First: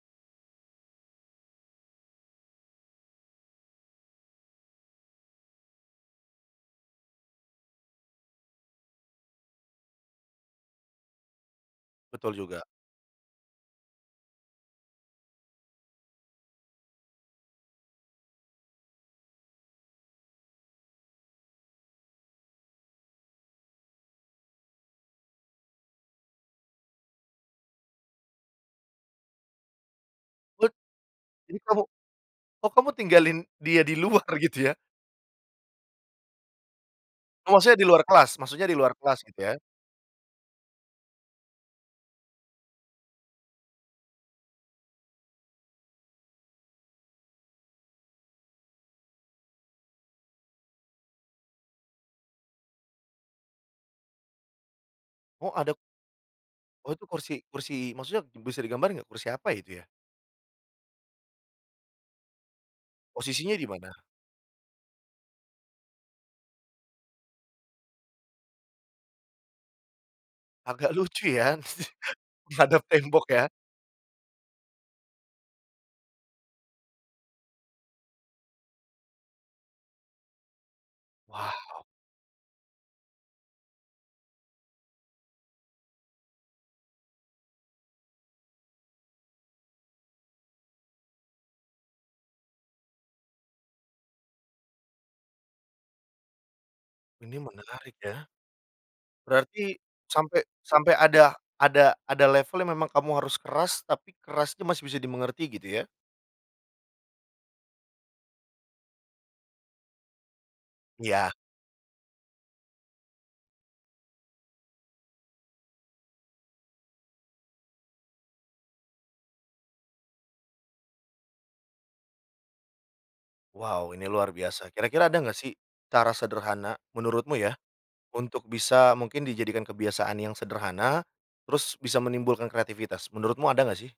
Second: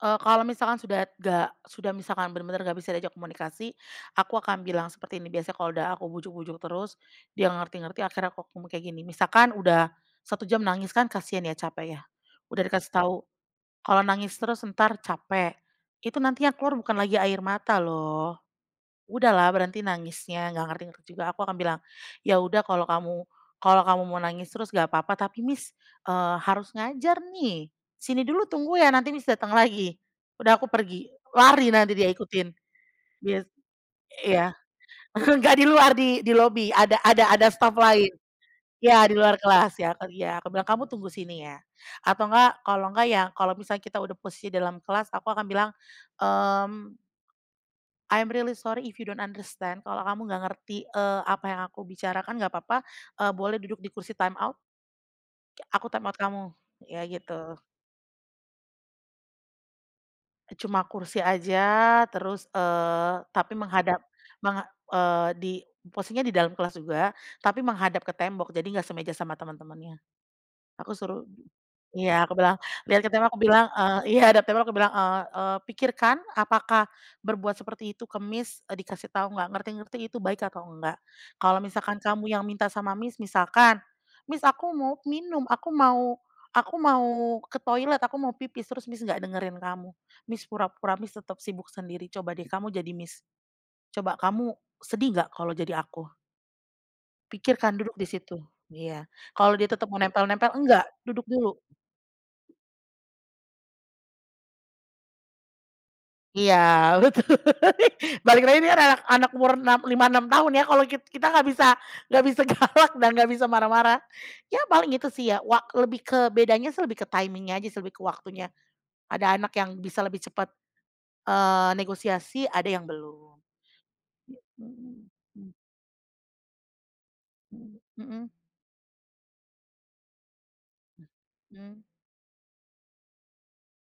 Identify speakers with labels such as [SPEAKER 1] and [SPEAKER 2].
[SPEAKER 1] Eee, kalau misalkan sudah nggak sudah misalkan bener-bener nggak bisa diajak komunikasi, aku akan bilang seperti ini biasanya, kalau udah aku bujuk-bujuk terus, dia nggak ngerti-ngerti, akhirnya aku ngomong kayak gini. Misalkan udah 1 jam nangis, kan kasian ya, capek ya.
[SPEAKER 2] Betul
[SPEAKER 1] Udah
[SPEAKER 2] juga.
[SPEAKER 1] dikasih tau, "Kalau nangis terus entar capek, itu nantinya keluar bukan lagi air mata loh. Udahlah berhenti nangisnya!" Nggak ngerti-ngerti juga. Aku akan bilang, "ya udah kalau kamu kalau kamu mau nangis terus nggak papa, tapi Miss, eee, harus ngajar nih. Sini dulu tunggu ya, nanti Miss, dateng lagi." Udah aku
[SPEAKER 2] Bet
[SPEAKER 1] pergi,
[SPEAKER 2] ini
[SPEAKER 1] lari
[SPEAKER 2] kamu
[SPEAKER 1] nanti dia ikutin,
[SPEAKER 2] oh, kamu tinggalin
[SPEAKER 1] gitu.
[SPEAKER 2] dia di luar
[SPEAKER 1] Iya,
[SPEAKER 2] gitu ya?
[SPEAKER 1] nggak di luar, di di lobi ada ada ada
[SPEAKER 2] Oh,
[SPEAKER 1] staff
[SPEAKER 2] maksudnya di luar
[SPEAKER 1] lain.
[SPEAKER 2] kelas maksudnya di luar
[SPEAKER 1] Ya, di
[SPEAKER 2] kelas, gitu
[SPEAKER 1] luar
[SPEAKER 2] ya.
[SPEAKER 1] kelas ya, kan iya. Aku bilang, "Kamu tunggu sini ya!" atau nggak kalau nggak, ya kalau misalnya kita udah posisi dalam kelas aku akan bilang, mmm, "I'm really sorry if you don't understand." Kalau kamu nggak ngerti, eee, apa yang aku bicarakan, nggak papa. Eee, boleh duduk di kursi time out.
[SPEAKER 2] Oh,
[SPEAKER 1] Iya,
[SPEAKER 2] ada
[SPEAKER 1] aku time out kamu.
[SPEAKER 2] Oh,
[SPEAKER 1] Iya,
[SPEAKER 2] itu
[SPEAKER 1] gitu.
[SPEAKER 2] kursi kursi maksudnya bisa digambar nggak, kursi apa ya, itu ya?
[SPEAKER 1] Eee, cuma kursi aja, terus, eee, tapi
[SPEAKER 2] Posisinya di mana?
[SPEAKER 1] menghadap menga eee, di posisinya di dalam kelas juga, tapi menghadap ke tembok. Jadi nggak semeja sama temen-temennya. Aku
[SPEAKER 2] Agak
[SPEAKER 1] suruh
[SPEAKER 2] lucu ya?
[SPEAKER 1] iya, aku bilang,
[SPEAKER 2] Menghadap
[SPEAKER 1] "Lihat ke
[SPEAKER 2] tembok
[SPEAKER 1] tembok," aku
[SPEAKER 2] ya?
[SPEAKER 1] bilang, eee iya, hadap tembok aku bilang, eee eee, "Pikirkan, apakah berbuat seperti itu ke Miss, eee, dikasih tahu nggak ngerti-ngerti, itu baik atau nggak? Kalau
[SPEAKER 2] Wow.
[SPEAKER 1] misalkan kamu yang minta sama Miss, misalkan Miss, aku mau minum, aku mau aku mau ke toilet, aku mau pipis, terus Miss, nggak dengerin kamu, Miss, pura-pura Miss, tetap sibuk sendiri. Coba deh kamu jadi Miss, coba kamu sedih nggak, kalau jadi aku?"
[SPEAKER 2] Ini
[SPEAKER 1] "Pikirkan, duduk
[SPEAKER 2] menarik
[SPEAKER 1] di
[SPEAKER 2] ya.
[SPEAKER 1] situ" iya, kalau dia
[SPEAKER 2] Berarti
[SPEAKER 1] tetep mau
[SPEAKER 2] sampai
[SPEAKER 1] nempel-nempel, "Nggak!
[SPEAKER 2] sampai
[SPEAKER 1] Duduk
[SPEAKER 2] ada
[SPEAKER 1] dulu."
[SPEAKER 2] ada ada level memang kamu harus keras, tapi keras itu masih bisa dimengerti gitu ya?
[SPEAKER 1] Iya, betul. Balik lagi dia anak anak umur 6, 5, 6 tahun ya. Kalo kit kita
[SPEAKER 2] Iya.
[SPEAKER 1] nggak bisa nggak bisa galak dan nggak bisa marah-marah. Ya paling gitu sih ya, wa lebih ke bedanya sih, ke timing-nya aja, lebih ke waktunya. Ada anak yang bisa lebih cepet, eee, negosiasi, ada yang belum.
[SPEAKER 2] Wow! Ini luar biasa, kira-kira
[SPEAKER 1] Mhm
[SPEAKER 2] ada enggak
[SPEAKER 1] mhm.
[SPEAKER 2] sih, cara sederhana, menurutmu ya,
[SPEAKER 1] Mhm mhm.
[SPEAKER 2] untuk bisa mungkin dijadikan kebiasaan yang sederhana, terus
[SPEAKER 1] Mhm.
[SPEAKER 2] bisa menimbulkan kreativitas, menurutmu ada enggak sih?